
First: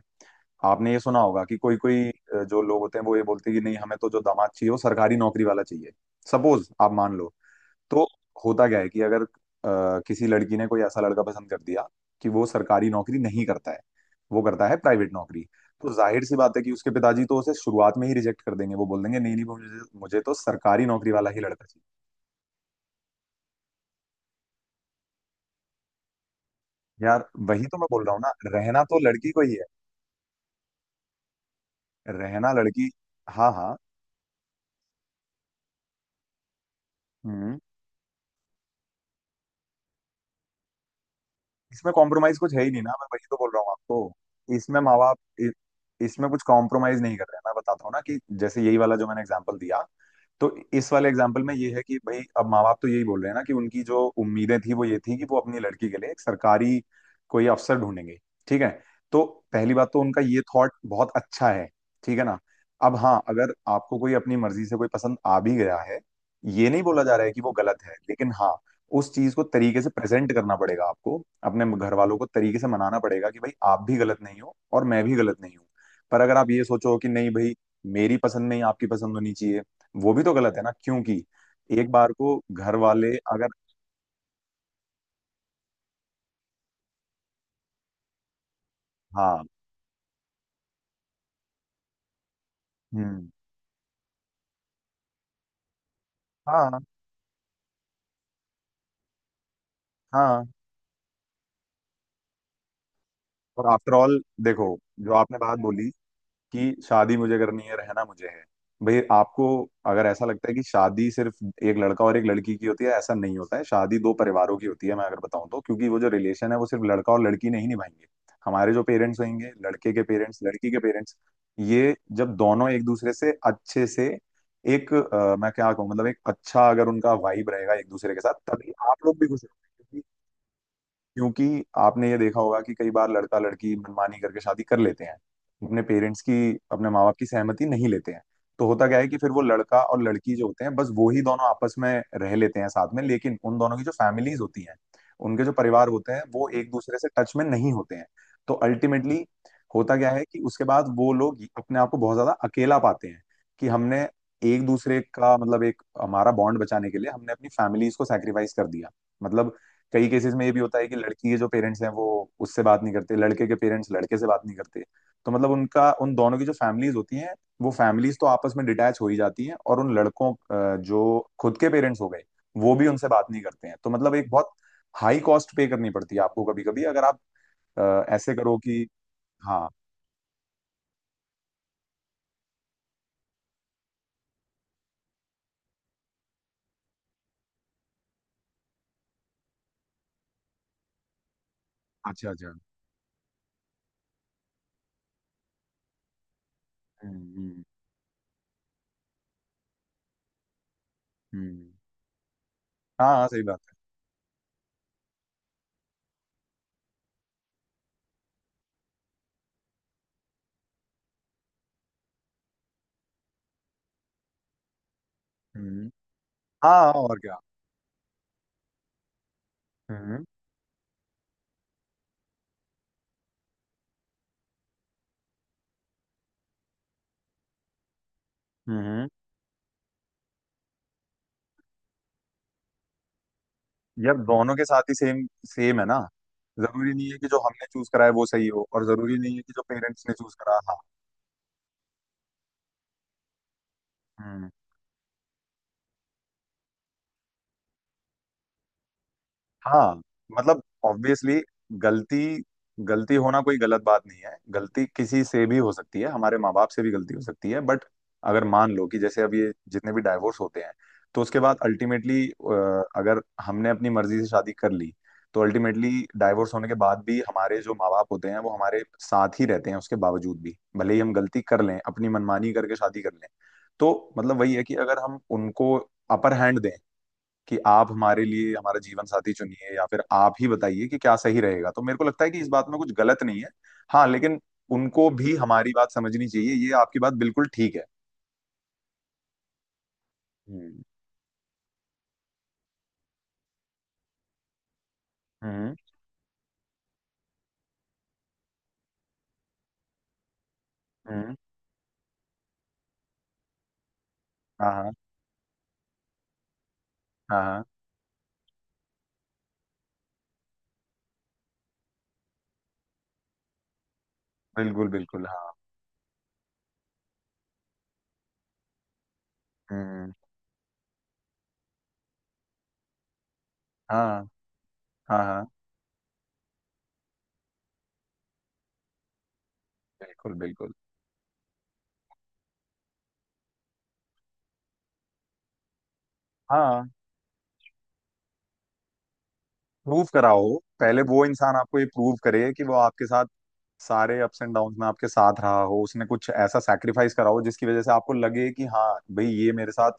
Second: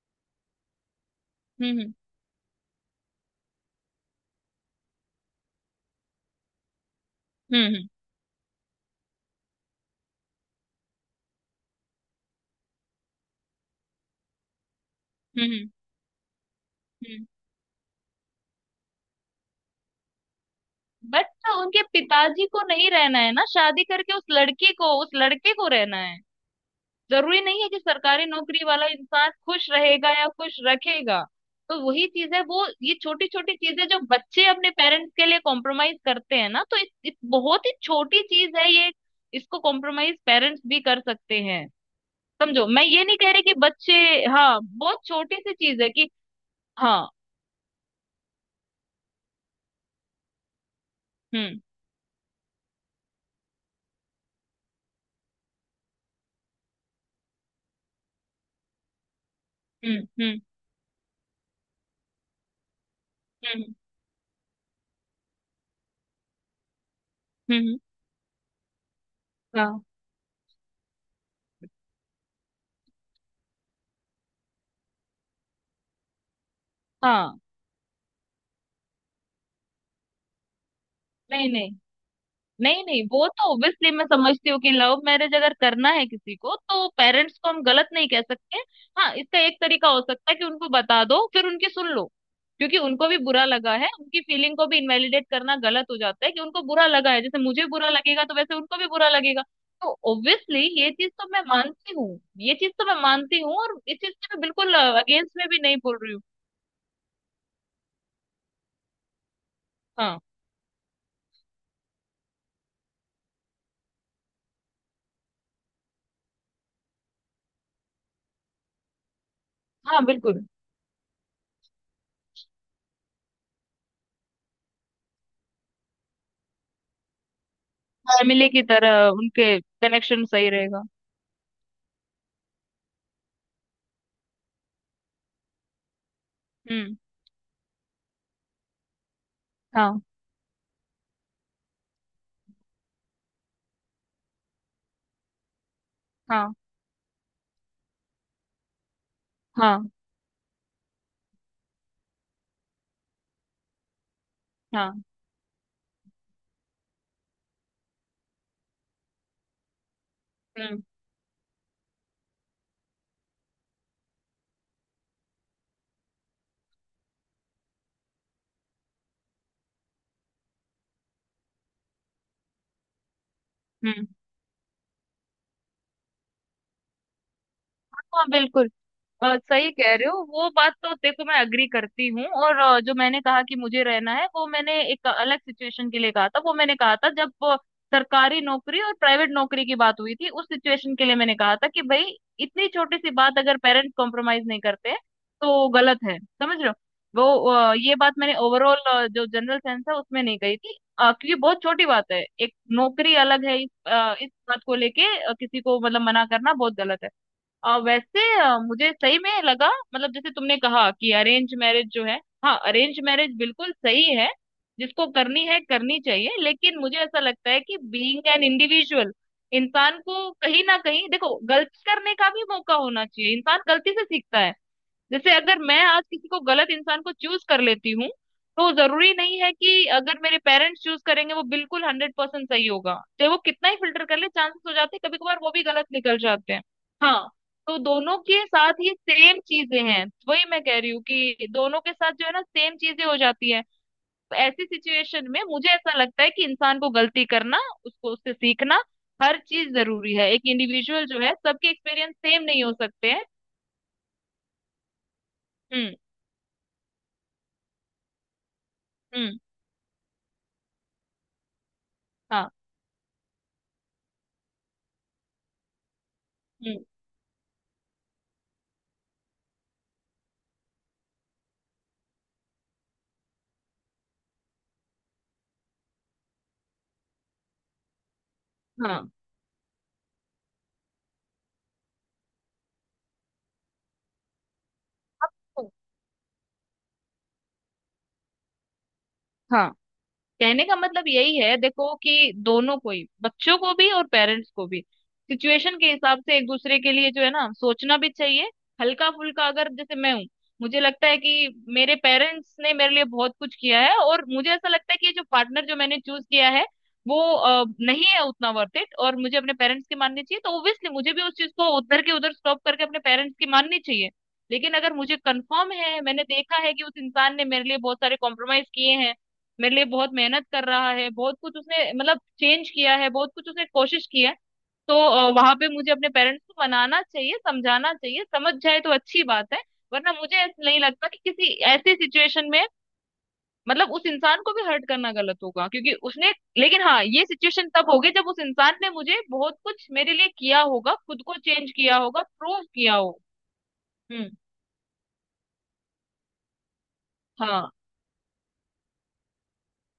Speaker 1: आपने ये सुना होगा कि कोई
Speaker 2: हम्म।
Speaker 1: कोई जो लोग होते हैं वो ये बोलते हैं कि नहीं हमें तो जो दामाद चाहिए वो सरकारी नौकरी वाला चाहिए। सपोज आप मान लो,
Speaker 2: हम्म। हम्म।
Speaker 1: तो होता क्या है कि अगर किसी लड़की ने कोई ऐसा लड़का पसंद कर दिया कि वो सरकारी नौकरी नहीं करता है, वो करता है प्राइवेट नौकरी।
Speaker 2: हम्म। हम्म।
Speaker 1: तो जाहिर सी बात है कि उसके
Speaker 2: हम्म।
Speaker 1: पिताजी
Speaker 2: हम्म।
Speaker 1: तो उसे शुरुआत में ही रिजेक्ट कर देंगे। वो बोल देंगे नहीं नहीं मुझे मुझे तो सरकारी नौकरी वाला ही
Speaker 2: बट
Speaker 1: लड़का
Speaker 2: उनके
Speaker 1: चाहिए।
Speaker 2: पिताजी को नहीं रहना है ना, शादी करके उस लड़की को उस लड़के को रहना है।
Speaker 1: यार
Speaker 2: जरूरी नहीं
Speaker 1: वही
Speaker 2: है
Speaker 1: तो
Speaker 2: कि
Speaker 1: मैं बोल रहा हूँ
Speaker 2: सरकारी
Speaker 1: ना।
Speaker 2: नौकरी
Speaker 1: रहना
Speaker 2: वाला
Speaker 1: तो
Speaker 2: इंसान
Speaker 1: लड़की को ही है।
Speaker 2: खुश रहेगा या खुश रखेगा। तो वही चीज है,
Speaker 1: रहना
Speaker 2: वो
Speaker 1: लड़की।
Speaker 2: ये छोटी
Speaker 1: हाँ
Speaker 2: छोटी
Speaker 1: हाँ।
Speaker 2: चीजें जो बच्चे अपने पेरेंट्स के लिए कॉम्प्रोमाइज करते हैं ना, तो इस
Speaker 1: हम्म,
Speaker 2: बहुत ही छोटी चीज है ये। इसको कॉम्प्रोमाइज पेरेंट्स भी कर सकते हैं।
Speaker 1: इसमें कॉम्प्रोमाइज कुछ है
Speaker 2: समझो
Speaker 1: ही नहीं
Speaker 2: मैं
Speaker 1: ना।
Speaker 2: ये
Speaker 1: मैं
Speaker 2: नहीं
Speaker 1: वही
Speaker 2: कह
Speaker 1: तो
Speaker 2: रही
Speaker 1: बोल
Speaker 2: कि
Speaker 1: रहा हूँ
Speaker 2: बच्चे।
Speaker 1: आपको।
Speaker 2: हाँ,
Speaker 1: इसमें माँ
Speaker 2: बहुत
Speaker 1: बाप
Speaker 2: छोटी सी चीज है कि।
Speaker 1: इसमें कुछ कॉम्प्रोमाइज
Speaker 2: हाँ।
Speaker 1: नहीं कर रहे हैं। मैं बताता हूँ ना कि जैसे यही वाला जो मैंने एग्जांपल दिया, तो इस वाले एग्जाम्पल में
Speaker 2: हम्म।
Speaker 1: ये है कि भाई अब माँ बाप तो यही बोल रहे हैं ना कि उनकी जो उम्मीदें थी वो ये थी कि वो अपनी लड़की के लिए एक सरकारी कोई अफसर ढूंढेंगे। ठीक है। तो पहली बात
Speaker 2: हम्म।
Speaker 1: तो उनका
Speaker 2: हम्म।
Speaker 1: ये थॉट बहुत अच्छा है। ठीक है ना। अब हाँ, अगर
Speaker 2: हम्म।
Speaker 1: आपको कोई अपनी मर्जी से कोई पसंद आ भी गया है, ये नहीं बोला जा रहा है कि वो
Speaker 2: हम्म।
Speaker 1: गलत है। लेकिन हाँ, उस चीज को तरीके
Speaker 2: हाँ।
Speaker 1: से प्रेजेंट करना पड़ेगा आपको। अपने घर वालों को तरीके से मनाना पड़ेगा कि भाई आप भी गलत नहीं हो और मैं भी गलत नहीं हूँ। पर अगर आप ये सोचो कि नहीं
Speaker 2: हाँ।
Speaker 1: भाई, मेरी पसंद नहीं आपकी पसंद होनी चाहिए, वो भी तो गलत है ना। क्योंकि
Speaker 2: नहीं, नहीं।
Speaker 1: एक बार को घर
Speaker 2: नहीं, नहीं,
Speaker 1: वाले
Speaker 2: वो
Speaker 1: अगर।
Speaker 2: तो ऑब्वियसली मैं समझती हूँ कि लव मैरिज अगर करना है किसी को, तो पेरेंट्स को हम गलत नहीं कह सकते। हाँ, इसका
Speaker 1: हाँ।
Speaker 2: एक तरीका हो सकता है कि उनको बता दो फिर उनकी सुन लो। क्योंकि उनको भी
Speaker 1: हम्म।
Speaker 2: बुरा लगा है, उनकी फीलिंग को भी इनवैलिडेट करना गलत हो जाता है कि उनको
Speaker 1: हाँ
Speaker 2: बुरा लगा है, जैसे मुझे बुरा लगेगा तो वैसे उनको भी बुरा लगेगा। तो
Speaker 1: हाँ।
Speaker 2: ऑब्वियसली ये चीज तो मैं मानती हूँ। ये चीज तो मैं मानती हूँ
Speaker 1: और
Speaker 2: और
Speaker 1: आफ्टर
Speaker 2: इस चीज
Speaker 1: ऑल
Speaker 2: से मैं बिल्कुल
Speaker 1: देखो, जो
Speaker 2: अगेंस्ट
Speaker 1: आपने
Speaker 2: में भी
Speaker 1: बात
Speaker 2: नहीं
Speaker 1: बोली
Speaker 2: बोल रही हूँ।
Speaker 1: कि शादी मुझे करनी है, रहना मुझे है। भाई आपको अगर
Speaker 2: हाँ,
Speaker 1: ऐसा लगता है कि शादी सिर्फ एक लड़का और एक लड़की की होती है, ऐसा नहीं होता है। शादी दो परिवारों की होती है मैं अगर बताऊं तो। क्योंकि वो जो रिलेशन है वो सिर्फ लड़का और लड़की नहीं निभाएंगे। हमारे जो पेरेंट्स होंगे, लड़के
Speaker 2: हाँ,
Speaker 1: के पेरेंट्स,
Speaker 2: बिल्कुल।
Speaker 1: लड़की के पेरेंट्स, ये जब दोनों एक दूसरे से अच्छे से, एक मैं क्या कहूँ, मतलब एक अच्छा अगर उनका वाइब रहेगा एक दूसरे के साथ,
Speaker 2: फैमिली की
Speaker 1: तभी
Speaker 2: तरह
Speaker 1: आप लोग भी खुश
Speaker 2: उनके
Speaker 1: रहोगे।
Speaker 2: कनेक्शन सही रहेगा।
Speaker 1: क्योंकि आपने ये देखा होगा कि कई बार लड़का लड़की मनमानी करके शादी कर लेते हैं, अपने पेरेंट्स की, अपने
Speaker 2: हम्म।
Speaker 1: माँ बाप की सहमति नहीं लेते हैं। तो होता क्या है कि फिर वो लड़का और
Speaker 2: हाँ।
Speaker 1: लड़की जो होते हैं, बस वो ही दोनों आपस में रह लेते हैं साथ में। लेकिन उन दोनों की जो फैमिलीज होती हैं, उनके जो परिवार होते हैं, वो
Speaker 2: हाँ।
Speaker 1: एक दूसरे से टच में नहीं होते हैं। तो अल्टीमेटली
Speaker 2: हाँ।
Speaker 1: होता क्या है कि उसके बाद वो लोग अपने आप को बहुत ज्यादा अकेला पाते हैं। कि हमने एक दूसरे
Speaker 2: हाँ।
Speaker 1: का मतलब एक हमारा बॉन्ड बचाने के लिए हमने अपनी फैमिलीज को सैक्रिफाइस कर दिया। मतलब कई केसेस में ये भी होता
Speaker 2: हम्म।
Speaker 1: है कि लड़की के जो पेरेंट्स हैं वो उससे बात नहीं करते, लड़के के पेरेंट्स लड़के से बात नहीं करते। तो मतलब उनका, उन दोनों की जो फैमिलीज होती हैं, वो फैमिलीज तो आपस में डिटैच हो ही जाती हैं। और उन लड़कों जो खुद के पेरेंट्स हो गए, वो भी उनसे बात नहीं करते हैं। तो
Speaker 2: हम्म।
Speaker 1: मतलब एक बहुत हाई कॉस्ट पे करनी पड़ती है आपको कभी कभी। अगर आप
Speaker 2: हाँ, हाँ,
Speaker 1: ऐसे करो
Speaker 2: बिल्कुल।
Speaker 1: कि। हाँ।
Speaker 2: सही कह रहे हो। वो बात तो देखो, मैं अग्री करती हूँ। और जो मैंने कहा कि मुझे रहना है, वो मैंने एक अलग सिचुएशन के लिए कहा था। वो मैंने कहा था जब सरकारी नौकरी और प्राइवेट नौकरी की बात हुई थी, उस सिचुएशन के लिए मैंने कहा था कि भाई
Speaker 1: अच्छा अच्छा।
Speaker 2: इतनी छोटी सी बात अगर पेरेंट्स कॉम्प्रोमाइज नहीं करते हैं, तो गलत है, समझ रहे हो। वो
Speaker 1: हम्म।
Speaker 2: ये बात मैंने ओवरऑल जो जनरल सेंस है उसमें नहीं कही थी, क्योंकि बहुत
Speaker 1: हम्म।
Speaker 2: छोटी बात है, एक
Speaker 1: हाँ
Speaker 2: नौकरी
Speaker 1: हाँ, सही
Speaker 2: अलग है,
Speaker 1: बात
Speaker 2: इस
Speaker 1: है।
Speaker 2: अ, इस बात को लेके किसी को मतलब मना करना बहुत गलत है। वैसे मुझे सही में लगा, मतलब जैसे तुमने कहा कि अरेंज मैरिज जो है। हाँ, अरेंज मैरिज बिल्कुल सही है। जिसको करनी है
Speaker 1: हम्म।
Speaker 2: करनी चाहिए, लेकिन
Speaker 1: हाँ
Speaker 2: मुझे
Speaker 1: और
Speaker 2: ऐसा
Speaker 1: क्या।
Speaker 2: लगता है कि बीइंग एन इंडिविजुअल इंसान
Speaker 1: हम्म
Speaker 2: को कहीं ना कहीं, देखो, गलती करने का भी मौका होना चाहिए। इंसान गलती से सीखता है। जैसे अगर मैं आज किसी को गलत इंसान को चूज कर लेती हूँ, तो
Speaker 1: हम्म।
Speaker 2: जरूरी नहीं है कि अगर मेरे पेरेंट्स चूज करेंगे वो बिल्कुल 100% सही होगा। चाहे वो कितना ही फिल्टर
Speaker 1: यार
Speaker 2: कर ले,
Speaker 1: दोनों
Speaker 2: चांसेस
Speaker 1: के
Speaker 2: हो
Speaker 1: साथ ही
Speaker 2: जाते हैं, कभी
Speaker 1: सेम
Speaker 2: कभार वो भी
Speaker 1: सेम है
Speaker 2: गलत
Speaker 1: ना।
Speaker 2: निकल जाते हैं।
Speaker 1: जरूरी नहीं है कि
Speaker 2: हाँ।
Speaker 1: जो हमने
Speaker 2: तो
Speaker 1: चूज करा है
Speaker 2: दोनों
Speaker 1: वो
Speaker 2: के
Speaker 1: सही हो,
Speaker 2: साथ
Speaker 1: और
Speaker 2: ये
Speaker 1: जरूरी नहीं
Speaker 2: सेम
Speaker 1: है कि जो
Speaker 2: चीजें
Speaker 1: पेरेंट्स
Speaker 2: हैं।
Speaker 1: ने चूज
Speaker 2: वही
Speaker 1: करा।
Speaker 2: मैं
Speaker 1: हाँ।
Speaker 2: कह रही हूँ कि दोनों के साथ जो है ना, सेम चीजें हो जाती है। तो
Speaker 1: हम्म।
Speaker 2: ऐसी सिचुएशन में मुझे ऐसा लगता है कि इंसान को गलती करना, उसको उससे सीखना, हर चीज
Speaker 1: हाँ।
Speaker 2: जरूरी है। एक
Speaker 1: मतलब
Speaker 2: इंडिविजुअल जो है,
Speaker 1: ऑब्वियसली,
Speaker 2: सबके एक्सपीरियंस
Speaker 1: गलती,
Speaker 2: सेम नहीं हो सकते
Speaker 1: गलती
Speaker 2: हैं।
Speaker 1: होना कोई गलत बात नहीं है। गलती किसी से भी हो
Speaker 2: हम्म।
Speaker 1: सकती है, हमारे माँ बाप से भी गलती हो सकती है। बट अगर मान लो कि जैसे अब
Speaker 2: हम्म।
Speaker 1: ये जितने भी डाइवोर्स होते हैं, तो उसके बाद अल्टीमेटली,
Speaker 2: हाँ।
Speaker 1: अगर हमने अपनी मर्जी से शादी कर ली, तो अल्टीमेटली डाइवोर्स होने के
Speaker 2: हम्म।
Speaker 1: बाद भी हमारे जो माँ बाप होते हैं वो हमारे साथ ही रहते हैं, उसके बावजूद भी भले ही हम गलती कर लें अपनी मनमानी करके शादी कर लें। तो मतलब वही है कि अगर हम उनको अपर हैंड दें कि आप हमारे लिए हमारा
Speaker 2: हाँ।
Speaker 1: जीवन साथी चुनिए, या फिर आप ही बताइए कि क्या सही रहेगा, तो मेरे को लगता है कि इस बात में कुछ गलत नहीं है। हाँ लेकिन उनको भी हमारी
Speaker 2: अब-
Speaker 1: बात समझनी चाहिए, ये आपकी बात बिल्कुल ठीक है।
Speaker 2: हाँ, कहने का
Speaker 1: हम्म
Speaker 2: मतलब यही है, देखो कि दोनों को ही, बच्चों को भी और पेरेंट्स को भी,
Speaker 1: हम्म।
Speaker 2: सिचुएशन के हिसाब से एक दूसरे के लिए जो है ना, सोचना भी चाहिए। हल्का फुल्का, अगर जैसे मैं हूँ, मुझे लगता है
Speaker 1: हम्म,
Speaker 2: कि मेरे पेरेंट्स ने मेरे लिए बहुत कुछ किया है और मुझे ऐसा
Speaker 1: हाँ हाँ।
Speaker 2: लगता है कि ये जो पार्टनर जो मैंने चूज किया है वो
Speaker 1: हाँ हाँ।
Speaker 2: नहीं है उतना वर्थ इट, और मुझे अपने पेरेंट्स की माननी चाहिए, तो ओब्वियसली मुझे भी उस चीज को उधर के उधर स्टॉप करके अपने पेरेंट्स की माननी चाहिए। लेकिन
Speaker 1: बिल्कुल
Speaker 2: अगर मुझे
Speaker 1: बिल्कुल हाँ।
Speaker 2: कंफर्म है, मैंने देखा है कि उस इंसान ने मेरे लिए बहुत सारे कॉम्प्रोमाइज किए हैं, मेरे लिए बहुत
Speaker 1: हम्म।
Speaker 2: मेहनत कर रहा है, बहुत कुछ उसने मतलब चेंज किया है, बहुत कुछ उसने कोशिश
Speaker 1: हाँ
Speaker 2: किया है, तो
Speaker 1: हाँ हाँ।
Speaker 2: वहां पे मुझे अपने पेरेंट्स को मनाना चाहिए, समझाना चाहिए, समझ जाए तो अच्छी बात है। वरना
Speaker 1: बिल्कुल
Speaker 2: मुझे ऐसा
Speaker 1: बिल्कुल
Speaker 2: नहीं लगता कि किसी ऐसी सिचुएशन में, मतलब उस इंसान को भी हर्ट करना गलत होगा, क्योंकि उसने। लेकिन
Speaker 1: हाँ।
Speaker 2: हाँ, ये सिचुएशन तब होगी जब उस इंसान ने मुझे बहुत कुछ
Speaker 1: प्रूव
Speaker 2: मेरे लिए
Speaker 1: कराओ
Speaker 2: किया होगा,
Speaker 1: पहले।
Speaker 2: खुद
Speaker 1: वो
Speaker 2: को
Speaker 1: इंसान
Speaker 2: चेंज
Speaker 1: आपको ये
Speaker 2: किया
Speaker 1: प्रूव
Speaker 2: होगा,
Speaker 1: करे
Speaker 2: प्रूव
Speaker 1: कि वो
Speaker 2: किया
Speaker 1: आपके
Speaker 2: हो।
Speaker 1: साथ सारे
Speaker 2: हम्म।
Speaker 1: अप्स एंड डाउन्स में आपके साथ रहा हो, उसने कुछ ऐसा सैक्रिफाइस करा हो जिसकी
Speaker 2: हाँ।
Speaker 1: वजह से आपको लगे कि हाँ भाई, ये मेरे साथ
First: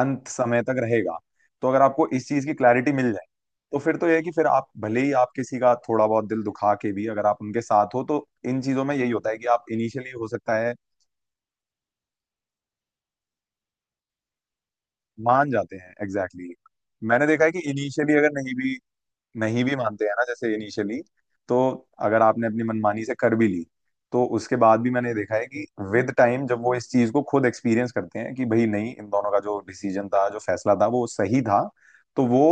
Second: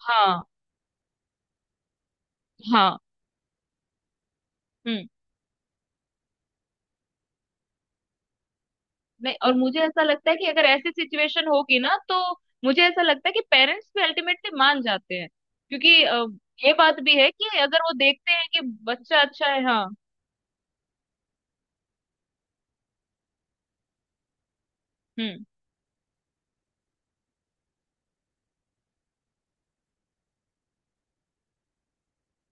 Speaker 1: अंत
Speaker 2: हाँ।
Speaker 1: समय तक रहेगा। तो अगर आपको इस चीज की क्लैरिटी
Speaker 2: हाँ।
Speaker 1: मिल जाए, तो फिर तो यह है कि फिर आप भले
Speaker 2: हम्म।
Speaker 1: ही आप किसी का थोड़ा बहुत दिल दुखा के भी अगर आप उनके साथ हो, तो इन चीजों में यही होता
Speaker 2: नहीं,
Speaker 1: है कि
Speaker 2: और
Speaker 1: आप
Speaker 2: मुझे ऐसा
Speaker 1: इनिशियली हो
Speaker 2: लगता है कि
Speaker 1: सकता
Speaker 2: अगर
Speaker 1: है
Speaker 2: ऐसी सिचुएशन होगी ना, तो मुझे ऐसा लगता है कि पेरेंट्स भी अल्टीमेटली मान जाते हैं।
Speaker 1: मान जाते हैं,
Speaker 2: क्योंकि
Speaker 1: एग्जैक्टली exactly।
Speaker 2: ये बात भी
Speaker 1: मैंने
Speaker 2: है
Speaker 1: देखा है
Speaker 2: कि
Speaker 1: कि
Speaker 2: अगर वो
Speaker 1: इनिशियली अगर
Speaker 2: देखते हैं
Speaker 1: नहीं
Speaker 2: कि
Speaker 1: भी,
Speaker 2: बच्चा अच्छा
Speaker 1: नहीं
Speaker 2: है।
Speaker 1: भी
Speaker 2: हाँ।
Speaker 1: मानते हैं ना जैसे इनिशियली। तो अगर आपने अपनी मनमानी से कर भी ली, तो उसके बाद भी मैंने देखा
Speaker 2: हम्म।
Speaker 1: है कि विद टाइम जब वो इस चीज को खुद एक्सपीरियंस करते हैं कि भाई नहीं, इन दोनों का जो डिसीजन था, जो फैसला था, वो सही था। तो वो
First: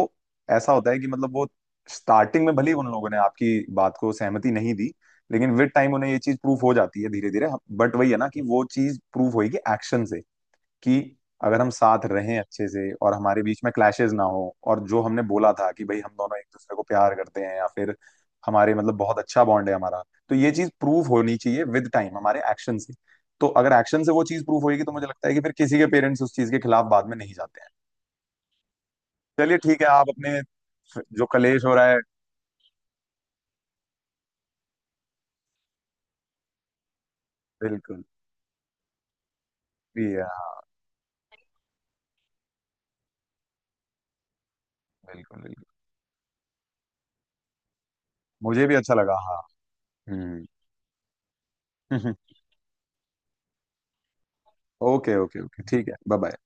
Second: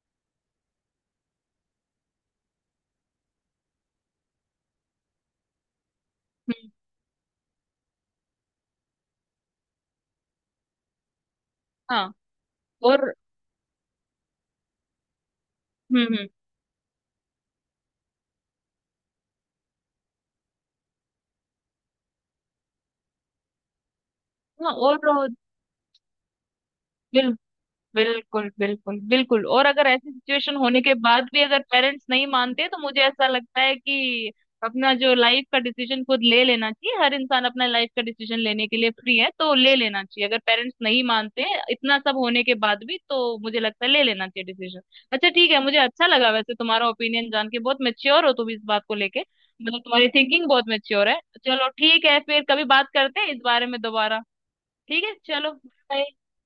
Speaker 1: ऐसा होता है कि मतलब वो स्टार्टिंग में भले ही उन लोगों ने आपकी बात को सहमति नहीं दी, लेकिन विद टाइम उन्हें ये चीज प्रूफ
Speaker 2: हम्म।
Speaker 1: हो जाती है धीरे धीरे। बट वही है ना कि वो चीज प्रूफ होगी एक्शन से। कि अगर हम साथ
Speaker 2: हाँ।
Speaker 1: रहें अच्छे से और
Speaker 2: और।
Speaker 1: हमारे बीच में क्लैशेस ना हो, और जो हमने बोला था कि भाई
Speaker 2: हम्म।
Speaker 1: हम
Speaker 2: हम्म।
Speaker 1: दोनों एक दूसरे को प्यार करते हैं, या फिर हमारे मतलब बहुत अच्छा बॉन्ड है हमारा, तो ये चीज प्रूव होनी चाहिए विद टाइम हमारे एक्शन से। तो अगर एक्शन से वो चीज प्रूव
Speaker 2: हाँ
Speaker 1: होगी, तो मुझे
Speaker 2: और
Speaker 1: लगता है कि फिर किसी के पेरेंट्स उस चीज के खिलाफ बाद में नहीं
Speaker 2: बिल्कुल।
Speaker 1: जाते हैं।
Speaker 2: बिल्कुल, बिल्कुल, बिल्कुल,
Speaker 1: चलिए
Speaker 2: और
Speaker 1: ठीक
Speaker 2: अगर
Speaker 1: है आप
Speaker 2: ऐसी
Speaker 1: अपने
Speaker 2: सिचुएशन होने के बाद
Speaker 1: जो
Speaker 2: भी अगर
Speaker 1: कलेश हो रहा है।
Speaker 2: पेरेंट्स नहीं मानते, तो मुझे ऐसा लगता है कि अपना जो लाइफ का डिसीजन खुद ले लेना चाहिए। हर इंसान अपना लाइफ का
Speaker 1: बिल्कुल।
Speaker 2: डिसीजन लेने के लिए फ्री है, तो ले लेना
Speaker 1: जी
Speaker 2: चाहिए। अगर
Speaker 1: हाँ।
Speaker 2: पेरेंट्स नहीं मानते हैं इतना सब होने के बाद भी, तो मुझे लगता है ले लेना चाहिए डिसीजन। अच्छा,
Speaker 1: बिल्कुल
Speaker 2: ठीक है,
Speaker 1: बिल्कुल।
Speaker 2: मुझे अच्छा लगा वैसे तुम्हारा ओपिनियन जान के। बहुत मेच्योर हो तुम इस
Speaker 1: मुझे भी
Speaker 2: बात
Speaker 1: अच्छा
Speaker 2: को
Speaker 1: लगा।
Speaker 2: लेके,
Speaker 1: हाँ।
Speaker 2: मतलब तुम्हारी
Speaker 1: हम्म।
Speaker 2: थिंकिंग बहुत मेच्योर है। चलो ठीक है, फिर कभी बात करते हैं इस बारे में दोबारा। ठीक है,
Speaker 1: ओके ओके
Speaker 2: चलो
Speaker 1: ओके, ठीक है।
Speaker 2: बाय।
Speaker 1: Bye bye.